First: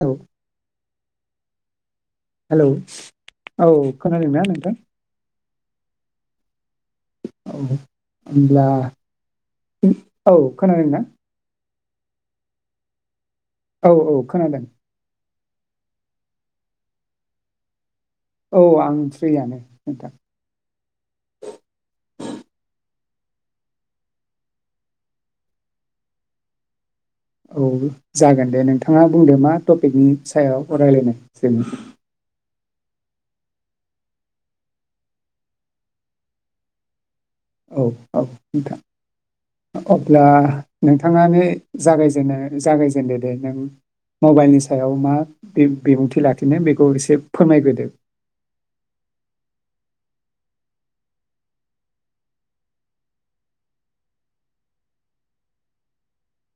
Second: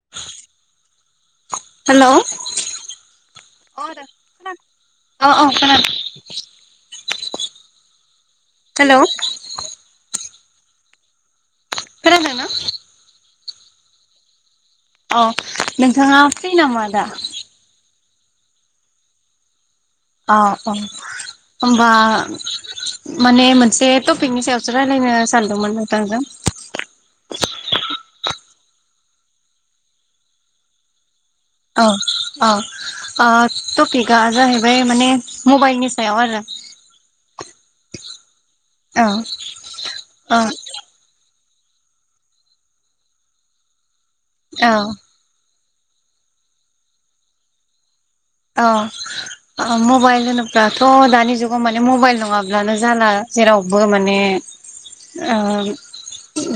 औ [inaudible] हेलौ औ खोनादों ना नोंथां अ अ खोनादों औ होनब्ला हेलौ औ खोनादों ना? खोनादों ना? औ-औ खोनादों औ नोंथाङा फ्रि नामा दा औ आं फ्रियानो नोंथां अ अ होमबा माने मोनसे टपिकनि सायावसो रायलायनो सानदोंमोन नोंथांजों औ जागोन दे नोंथाङा बुंदो मा टपिकनि सायाव रायलायनो जोङो औ औ ओ टकिकआ जाहैबाय माने मबाइलनि सायाव आरो औ औ नोंथां औ अब्ला औ नोंथाङानो जागायजेनो जागायजेनदो दे नों मबाइलनि औ सायाव मा बे बिबुंथि लाखिनो बेखौ एसे फोरमायग्रोदो औ ओ मबाइल होनोब्लाथ' दानि जुगाव माने मबाइल नङाब्लानो जाला जेरावबो माने ओ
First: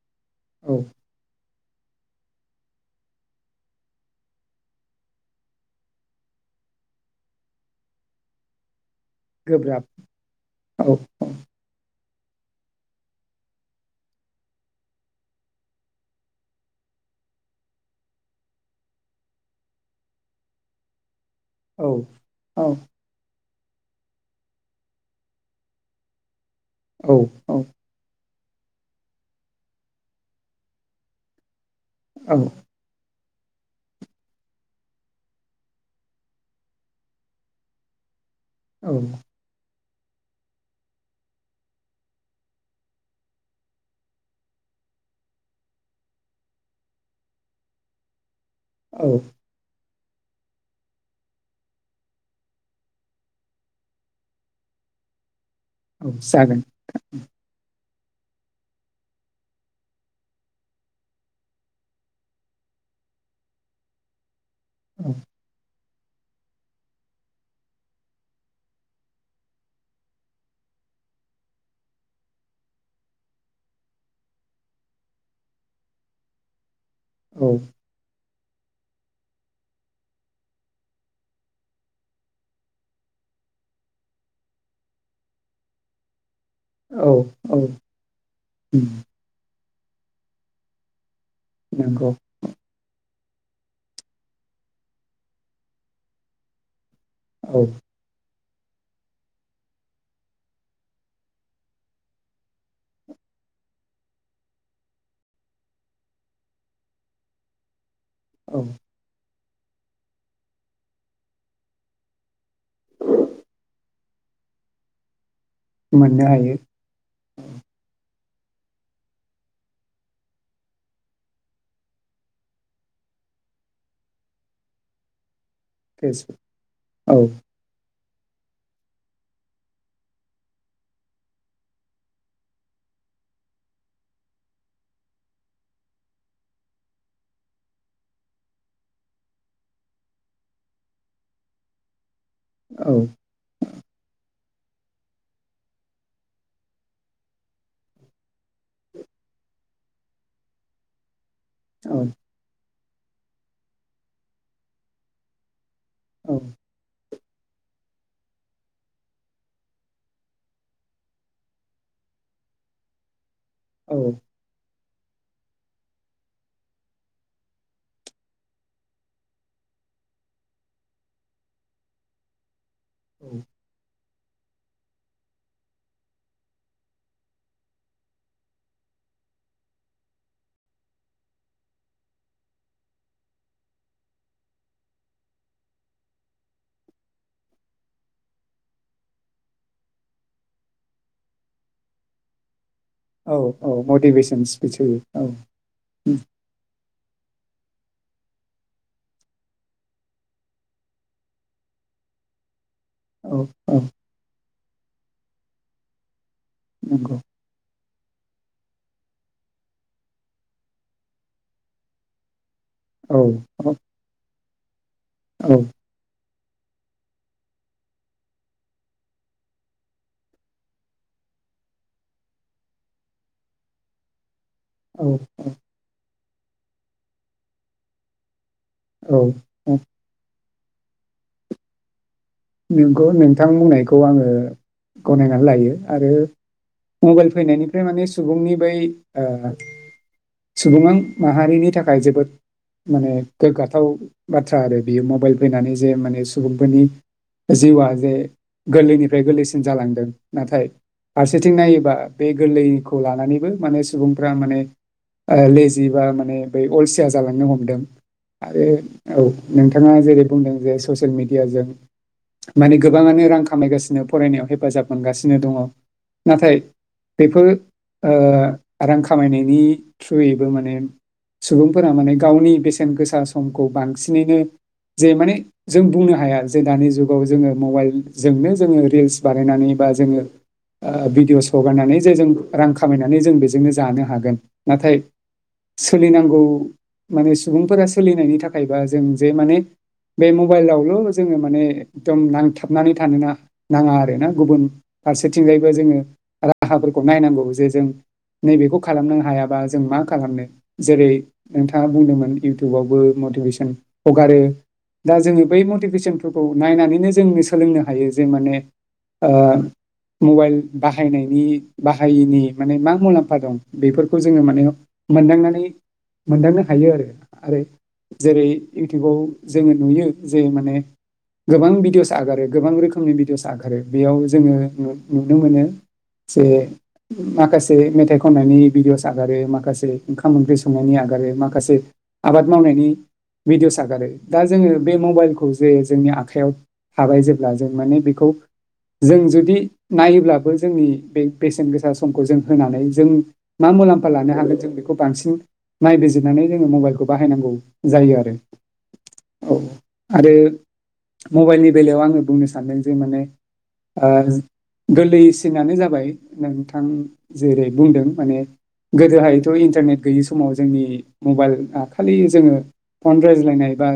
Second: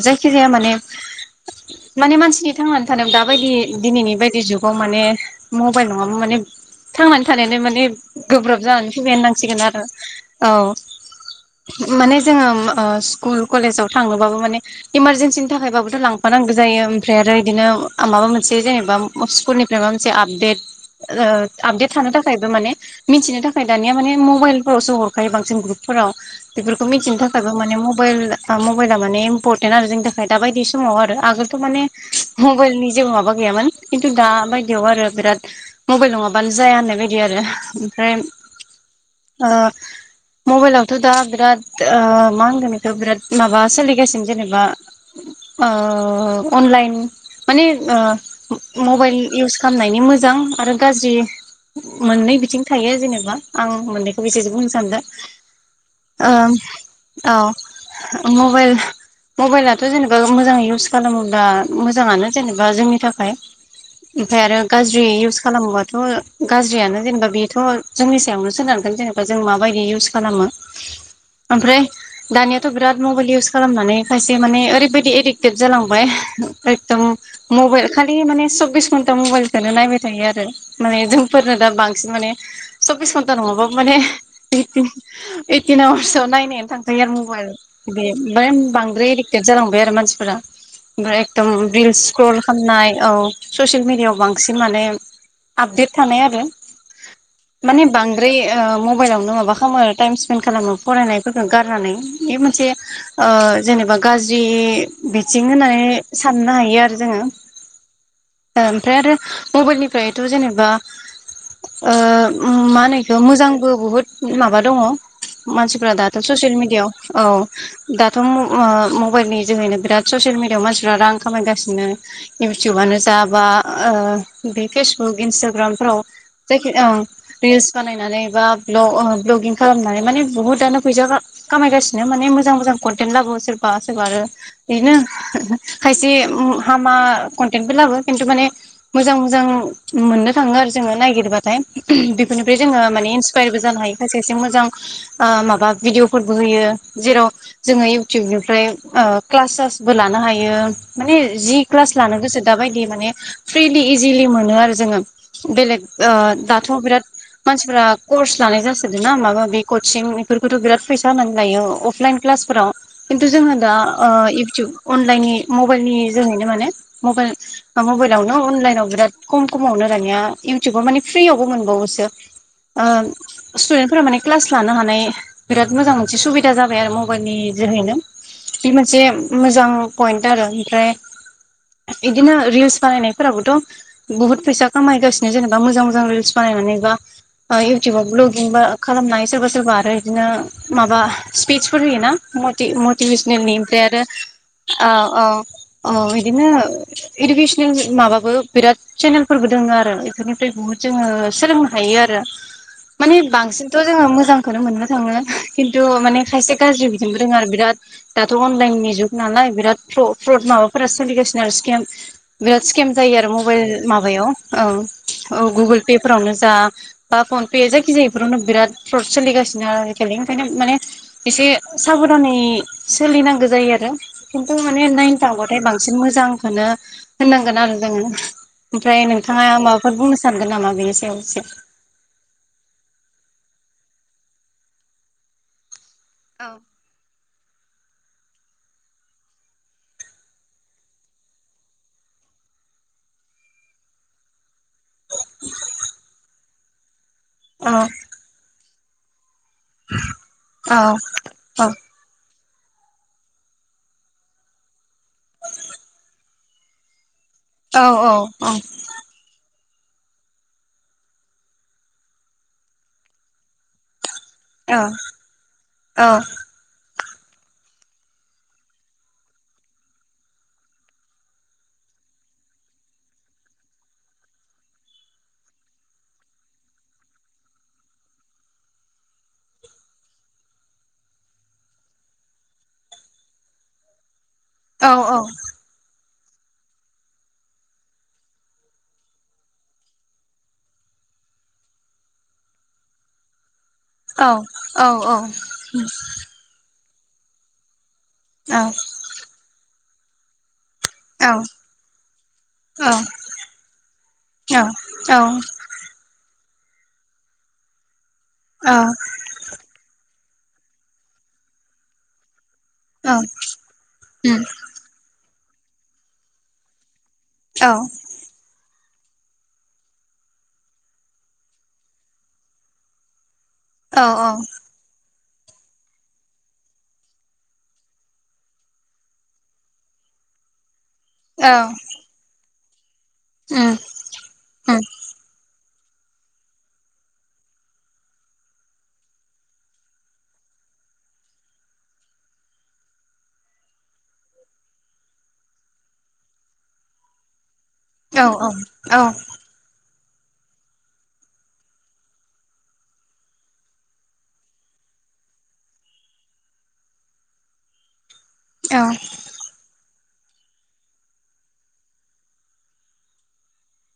जायखि जाया माने औ माने मानसिनि थांनानै थानाय दाबायदि दिनैनि बायदि जुगाव माने मबाइल नङाबा माने थांनानै थानायानो माने गोब्राब जानानै सुब नांसिगोन आरो गोब्राब औ माने जोङो ओ स्कुल कलेजाव थांनोबाबो माने इमारजेेनसिनि थाखायबाबोथ' लांफानांगौ जायो ओमफ्राय आरो बिदिनो माबा मोनसे जेनेबा स्कुलनिफ्राय माबा मोनसे आपडेट ओ औ आपडेट थानो थाखायबो औ माने मिथिनो थाखा फ्राय दानिया माने मबाइलफोरावसो हरखायो बांसिन ग्रुपफोराव बेफोरखौ औ मिथिनो थाखायबो माने मबाइल मबाइला माने इम्परटेन्ट आरो जोंनि थाखाय दा बायदि समाव आरो आगोलथ' माने औ मबाइलनि जेबो माबा गैयामोन खिन्थु दा बायदियाव आरो बिराद मबाइल नङाबा नो जाया होननाय बायदि आरो ओमफ्राय औ ओ मबाइलावथ' दा बिराद ओ मा होनगोन बेखौ' ओ बिराद माबा सोलिगासिनो जेनेबा ओ अनलाइन माने ओ औ मबाइल इउज खालामनाय नि मोजां आरो गाज्रि मोननै बिथिं थायो जेनेबा आं मोननैखौ बेसेजों बुंनो सानदों औ औं जागोन औ। मबाइल मबाइलाथ' जेनेबा मोजाङै इउस खालामोब्ला मोजाङानो जेनेबा जोंनि थाखाय ओमफ्राय आरो गाज्रि इउस खालामोबा थ' गाज्रियानो जेनेबा बेथ' जोंनि सायावनो सोनारगोन जेनेबा जों माबायदि इउस खालामो ओमफ्राय दानियाथ' बिराद मबाइल इउस खालामनानै खायसे माने ओरैबायदि एडिक्टेड जालांबाय एकदम औ मबाइल खालि माने सब्बिस घन्टा मबाइलखौनो नायबाय थायो आरो। माने जोंफोरनो दा बांसिन माने सब्बिस घन्टा नङाबाबो माने इ ओइटिन आवार्सआव नायनाय थांखायो औ आरो मबाइल औ बे ओमफ्राय उम, बांद्राय एडिक्टेड जालांबाय बेर मानसिफोरा ओमफ्राय एकदम बिल नंगौ स्क्रल खालामनाय औ। ससियेल मिडियाआव बांसिन माने आपडेट थानाय आरो। औ माने बांद्राय मबाइलावनो माबा खालामो टाइम स्पेन्ड खालामो फरायनायफोरखौ गारनानै बे मोनसे ओ जेनेबा गाज्रि बिथिं होननानै साननो हायो आरो जोङो। औ ओमफ्राय आरो मबाइलनिफ्राय थ' जेनेबा ओ मा होनो इखो मोजांबो बुहुद माबा दङ मानसिफ्रा दाथ' मोननो ससियेल हायो मिडियाआव औ दा थ' मबाइलनि जोहैनो बिराद ससियेल मिडियायाव रां खामाय गासिनो मानसिफ्रा रां खामायगासिनो इउटुबानो जा बा बे फेसबु [unintelligible] फेसबुक औ [unintelligible] नानै ब्लगिं खालामनानै माने बुहुतानो फैसा खामायगासिनो माने मोजां मोजां कनटेन्त लाबो सोरबा सोरबा आरो बिदिनो खायसे हामा कनटेन्टबो लाबो खिन्थु माने मोजां मोजां मोननो थाङो आरो जोङो नायगिरबाथाय। बेनिफ्राय जों औ माने इन्सपायारबो जानो हायो खायसे मोजां ओ माबा भिडिअफोरबो होयो जेराव जोङो इउटुबनिफ्राय क्लासेबो लानो हायो माने जि क्लास औ लानो गोसो दाबायदि माने फ्रिलि इजिलि मोनो आरो। जोङो बेलेग ओ औ दाथ' बिराद मानसिफोरा कर्स लानाय जासोदों ना माब मााबि कचिं बेफोरखौथ' बिराद फैसा होनानै लायो अफलाइन क्लासफोराव जोंहा दा औ इउटुब अनलाइननि मबाइलनि जोहैनो माने मबाइलावनो अनलाइनाव बिराद कम खमावनो दानिया इउटुबाव माने फ्रियावबो मोनबावोसो। ओ स्टुदेन्टफोरा माने क्लास लानो हानाय बिराद मोजां मोनसे सुबिदा जाबाय आरो मबाइलनि जोहैनो बे मोनसे मोजां पइन्ट आरो ओमफ्राय बिदिनो रिल्स बानायनायफोराबोथ' बुहुत फैसा खामायगासिनो जेनेबा मोजां मोजां रिल्स बानायनानै बा ओ इउटुबाव ब्लगिं बा खालामनानै सोरबा सोरबा आरो बिदिनो माबा स्पिटसफोर होयोना औ मतिभेसनेलनि औ ओमफ्राय आरो मटिभेसन स्पिच होयो औ उम, इदिनो इदुकेसनेल माबाबो बिराद चेनेलफोरबो दोङो आरो बेफोरनिफ्राय बुहुत जोङो सोलोंनो हायो आरो मानि औ बांसिनथ' औ जोङो मोजां खोनो मोननो थाङो खिन्थु माने खायसे गाज्रि बिथिंबो नंगौ दोङो आरो बिराद दाथ' अनलाइननि जुग नालाय बिराद फ्रड माबाफोरा सोलिगासिनो आरो स्केम बिराद स्केम जायो औ आरो मबाइल नायाव ओं औ गुगोल पे फोरावनो जा बा फनपे जायखिजाया बेफोरावनो बिराद फ्रद सोलिगासिनो आरो आजिखालि ओंखायनो माने एसे साबधानै सोलिनांगो जायो आरो। खिन्थु माने औ नायनो औ थांबाथाय बांसिन मोजां खोनो होननांगोन आरो जोङो। ओमफ्राय नोंथाङा माबाफोर बुंनो सान गोन नामा बेनि सायाव इसे नोंगौ नोंथां बुंनायखौ आङो गनायनानै लायो। आरो मबेल फैनायनिफ्राय माने सुबुंनि बै ओ सुबं माहारिनि थाखाय जोबोद माने गोग्गाथाव बाथ बाथ्रा आरो बियो मबाइल फैनानै जे माने सुबुंफोरनि औ औ जिउआ जे गोरलैनिफ्राय गोरलैसि सिन जालांदों नाथाय औ फारसेथिं नायोबा बे गोरलैखौ लानानैबो माने सुबुंफोरा माने ओ लेजि बा माने बै अलसिया जालांनो हमदों आरो औ। नोंथाङा जेरै बुंदों जे ससियेल मेडियाजों माने गोबाङानो रां खामायगासिनो। फरायनायाव हेफाजाब मोनगासिनो दङ नाथाय बेफोर ओ रां खामायनायनि थ्रुयैबो माने सुबुंफोरा माने गावनि बेसेन गोसा समखौ बांसिनैनो जे माने जों बुंनो हाया जे दानि जु जुगाव जोङो मबाइलजोंनो जोङो रिल्स बानायनानै बा जोङो ओ भिडिअस हगारनानै जे जों रां खामायनानै जों बेजोंनो जानो हागोन। औ नाथाय औ। सोलिनांगौ माने सुबुंफोरा सोलिनायनि थाखायबा जों जे माने बे मबाइलावल' जोङो माने एकदम नांथाबनानै थानोना नाङा आरो ना गुबुन फारसेथिंजायबो जोङो राहाफोर खौ नायनांगौ जे जों। नैबेखौ खालामनो हायाबा जों मा खालामनो? जेरै नोंथाङा बुंदोंमोन इउटुबावबो मटिभेसन हगारो दा जोङो बै मटिभेसन [unintelligible] नायनानैनो जोंनो सोलोंनो हायो। जे माने ओ मबाइल बाहायनायनि बाहायैनि। माने मा मुलाम्फा दं बेफोरखौ जोङो माने मोनदांना ओइ मोनदांनो हायो आरो। आरो जेरै। इउटुबाव जोङो नुयो जे माने। गोबां भिडिअस आगारो गोबां रोखोमनि भिदिअस। आगारो बेयाव जोङो नु नुनो मोनो जे माखासे मेथाइ खननायनि भिडिअ'स सागारो माखासे ओंखाम ओंख्रि स [unintelligible] नि आगारो माखासे आबाद। मावनायनि। भिडिअ'स आगारो दा जोङो बे मबाइलखौ। जे जोंनि आखाइायाव थाबाय जेब्ला जों माने बेखौ जों जुदि नायोब्लाबो जोंनि बे बेसेन गोसा समखौ जों होनानै जों मा मुलाम्फा लानो हागोन जों बेखौ बांसिन नायबिजिरनानै जोङो मबाइलखौ बाहायनांगौ। जायो आरो औ। आरो। मबाइलनि बेलायाव आङो बुंनो सान्दों जे माने ओ गोरलैसिनानो जाबाय नोंथां जेरै- बुंदों। माने गोदोहायथ' इन्टारनेट। गैयै समाव जोंनि मबाइल ओ खालि जोङो फन रायज्लायनाय बा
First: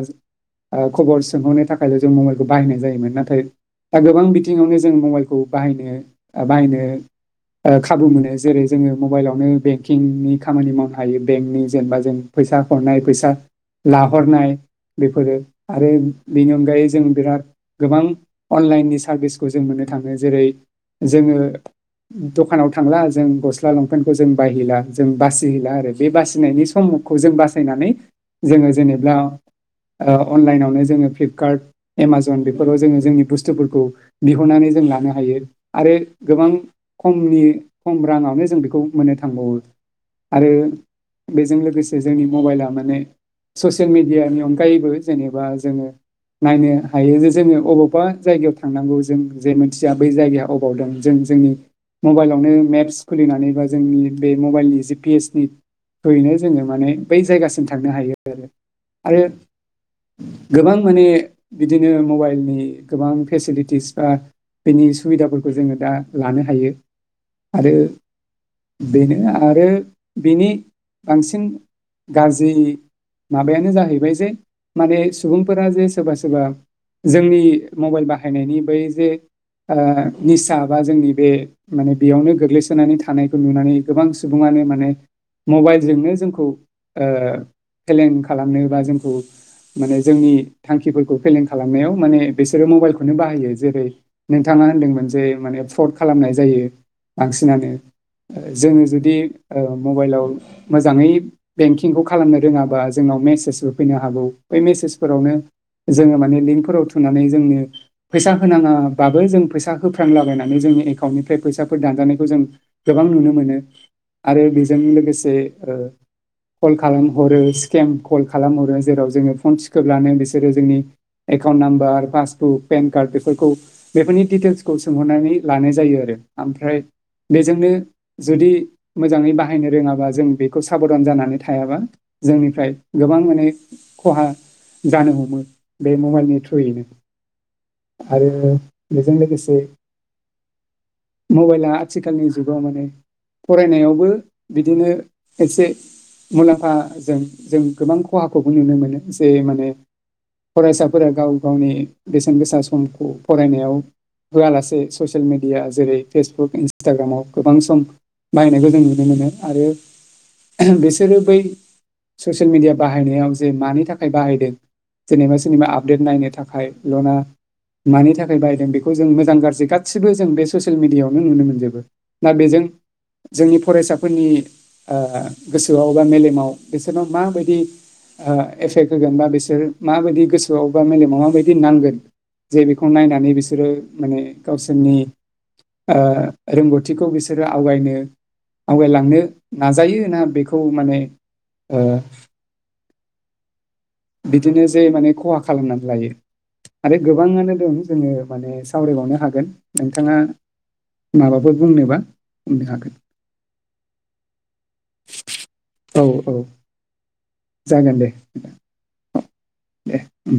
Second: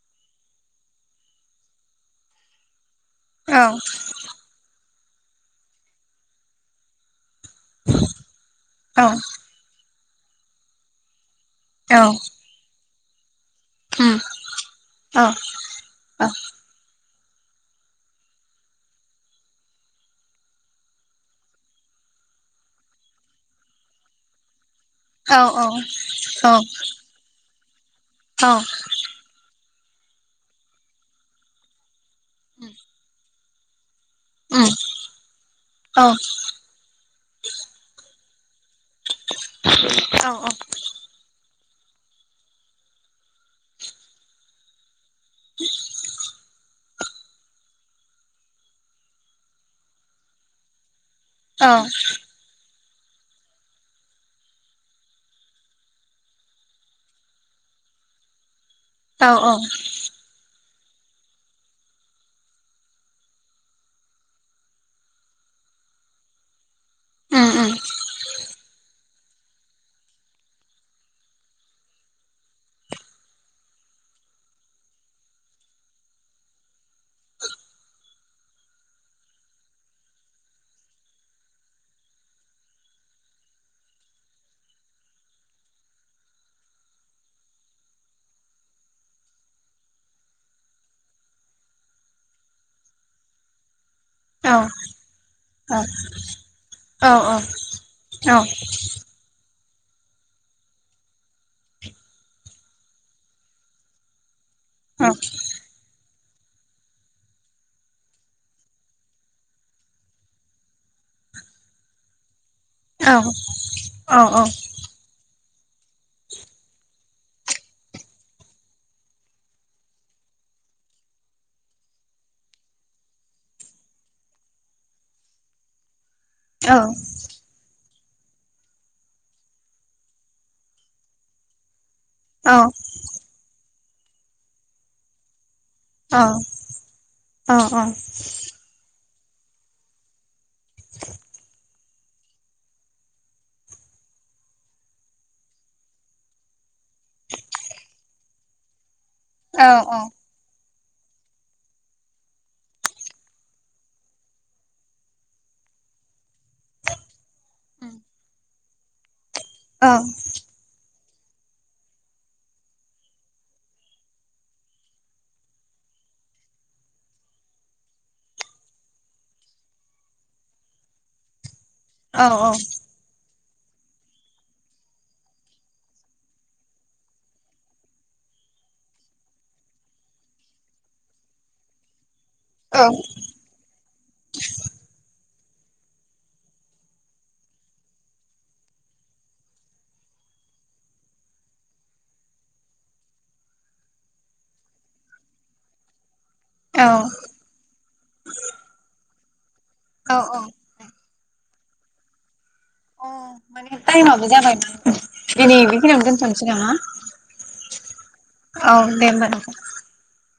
खबर सोंहरनो थाखा बायल जों मबाइलखौ बायनाय जोमोन। नाथाय दा गोबां बिथिङावनो जो जों मबेलखौ बाहायनो ओ बाहायनो। ओ खाबु मोनो जेरै- जोङो मबाइलावनो बेंक। किंनि खामानि मावनो हायो। बेंनि जेनेबा जों फैसा हरनाय। फैसा। लाहरनाय बेफोरो आरो बिनि अन जों बिराद गोबां अनलाइननि सार्भिसखौ जों मोननो थाङो जेरै- जोङो दखानाव थांला जों गस्ला लंफपेन्टखौ जों बाहैला। जों बासिहैला आरो बे बासिनायनि समखौ जों बासि। फैनानै जोङो जेनेब्ला। ओ अनलाइनावनो जोङो फ्लिप कारट। एमाज'न बेफोराव जोङो जोंनि बुस थु फोरखौ। बिहरनानै जों लानो हायो आरो गोबां खमनि खम राङावनो जो जों बेखौ। मोननो थांबावो आरो बेजों लोगोसे। से जोंनि मबाइला माने ससियेल मिडियानि अनगायैबो। जेनेबा जोङो। हायो जे जोङो अबावबा जायगायाव थांनांगौ जों जे मिथिया जे बै जायगाया अबाव दं जों जोंनि मबाइलावनो मेप्स- खुलिनानै बा जोंनि बे मबाइलनि जि पि एस नि थ्रुयैनो जोङो माने बै जायगासिम थांनो हायो आरो औ औ गोबां माने बिदिनो मबाइलनि गोबां फेसिलिटिस बा बेनि सुबिदाफोरखौ जोङो दा लानो हायो। आरो बेनो आरो बिनि बांसिन गाज्रि माबायानो जाहैबाय जे माने सुबुंफोरा जे सोरबा सोरबा सोरबा जोंनि मबाइल बाहायनायनि बै जे आ निसा बा जोंनि बे माने बेयावनो गोग्लैसोनानै थानायखौ नुनानै गोबां सुबुङानो माने मबाइलजोंनो जोंखौ ओ फेलें खालामनो बा जोंखौ माने जोंनि थांखिफोरख खौ फेलें खालामनायाव माने बिसोरो मबाइलखौनो बाहायो जेरै नोंथाङा होनदोंमोन जे माने फट खालामनाय जायो बांसिनानो जोङ जुदि अ मबाइलाव मोजाङै बेंकिंखौ खालामनो रोङाबा जोंनाव मेसेज होफैनो हागौ। बै मेसेजफोरावनो। जोङो माने लिंकफोराव थुनानै जोंनो फैसा होनाङाबाबो जों फैसा होफ्रांलाबायनानै जोंनि एकाउन्टनिफ्राय फैसाफोर दानजानायखौ जों गोबां नुनो मोनो आरो बेजों लोगोसे ओ कल खालामहरो स्केम कल खालामहरो जेराव जोङो फन थिखोब्लानो बिसोरो जोंनि account number passbook PAN card बेफोरखौ बेफोरनि डिटेलसखौ सोंहरनानै लानाय जायो आरो। ओमफ्राय बेजोंनो जुदि मोजाङै बाहायनो रोङाबा जों बेखौ साबधान जानानै थायाबा जोंनिफ्राय गोबां माने खहा जानो हमो। बे औ मबाइलनि थ्रुयैनो औ आरो बे बेजों लोगोसे मबाइला आथिखालनि जुगाव माने फरायनायावबो बिदिनो एसे मुलाम्फाजों जों गोबां खहाखौबो नुनो मोनो। जे माने फरायसाफोरा गाव गावनि बेसेन गोसा समखौ फरायनायाव होआलासे ससियेल मिडिया जेरै फेसबुक इटाग्राव गोबां सम नायनायखौ जों जों नुनो मोनो। आरो बेसे बिसोरो बै ससियेल मिडिया बाहायनायाव जे मानि थाखाय बाहायदों जेनेबा सोरनिबा आपडेट नायनो थाखाय लना मानि थाखाय बायदों बेखौ जों मोजां गाज्रि गासिबो जों बे ससियेल मिडियाायावनो नुनो मोनजोबो दा औ औ। बेजों जोंनि फरायसाफोरनि आ गोसोआव बा मेलेमाव बिसोरनाव माबायदि एफेक्ट होगोन बा बिसोर माबायदि गोसोआव बा मेलेमाव माबायदि नांगोन। जे बेखौ नायनानै बिसोरो माने गावसोरनि ओ रोंगौथिखौ बिसोरो आवगायनो आवगायलांनो नाजायो ना बेखौ माने ओ। बिदिनो जे माने खहा खालामनानै लायो। आरो औ गोबाङानो दं जोङो माने सावरायबावनो हाग। गोन औ नोंथाङा औ माबा बुंनोबा बुंनो हागोन अ माने टाइमाबो जाबायना दिनै औ बेखिनियावनो औ दोनथ'नोसै नामा जागोन दे औ दे होमबाल। दे उम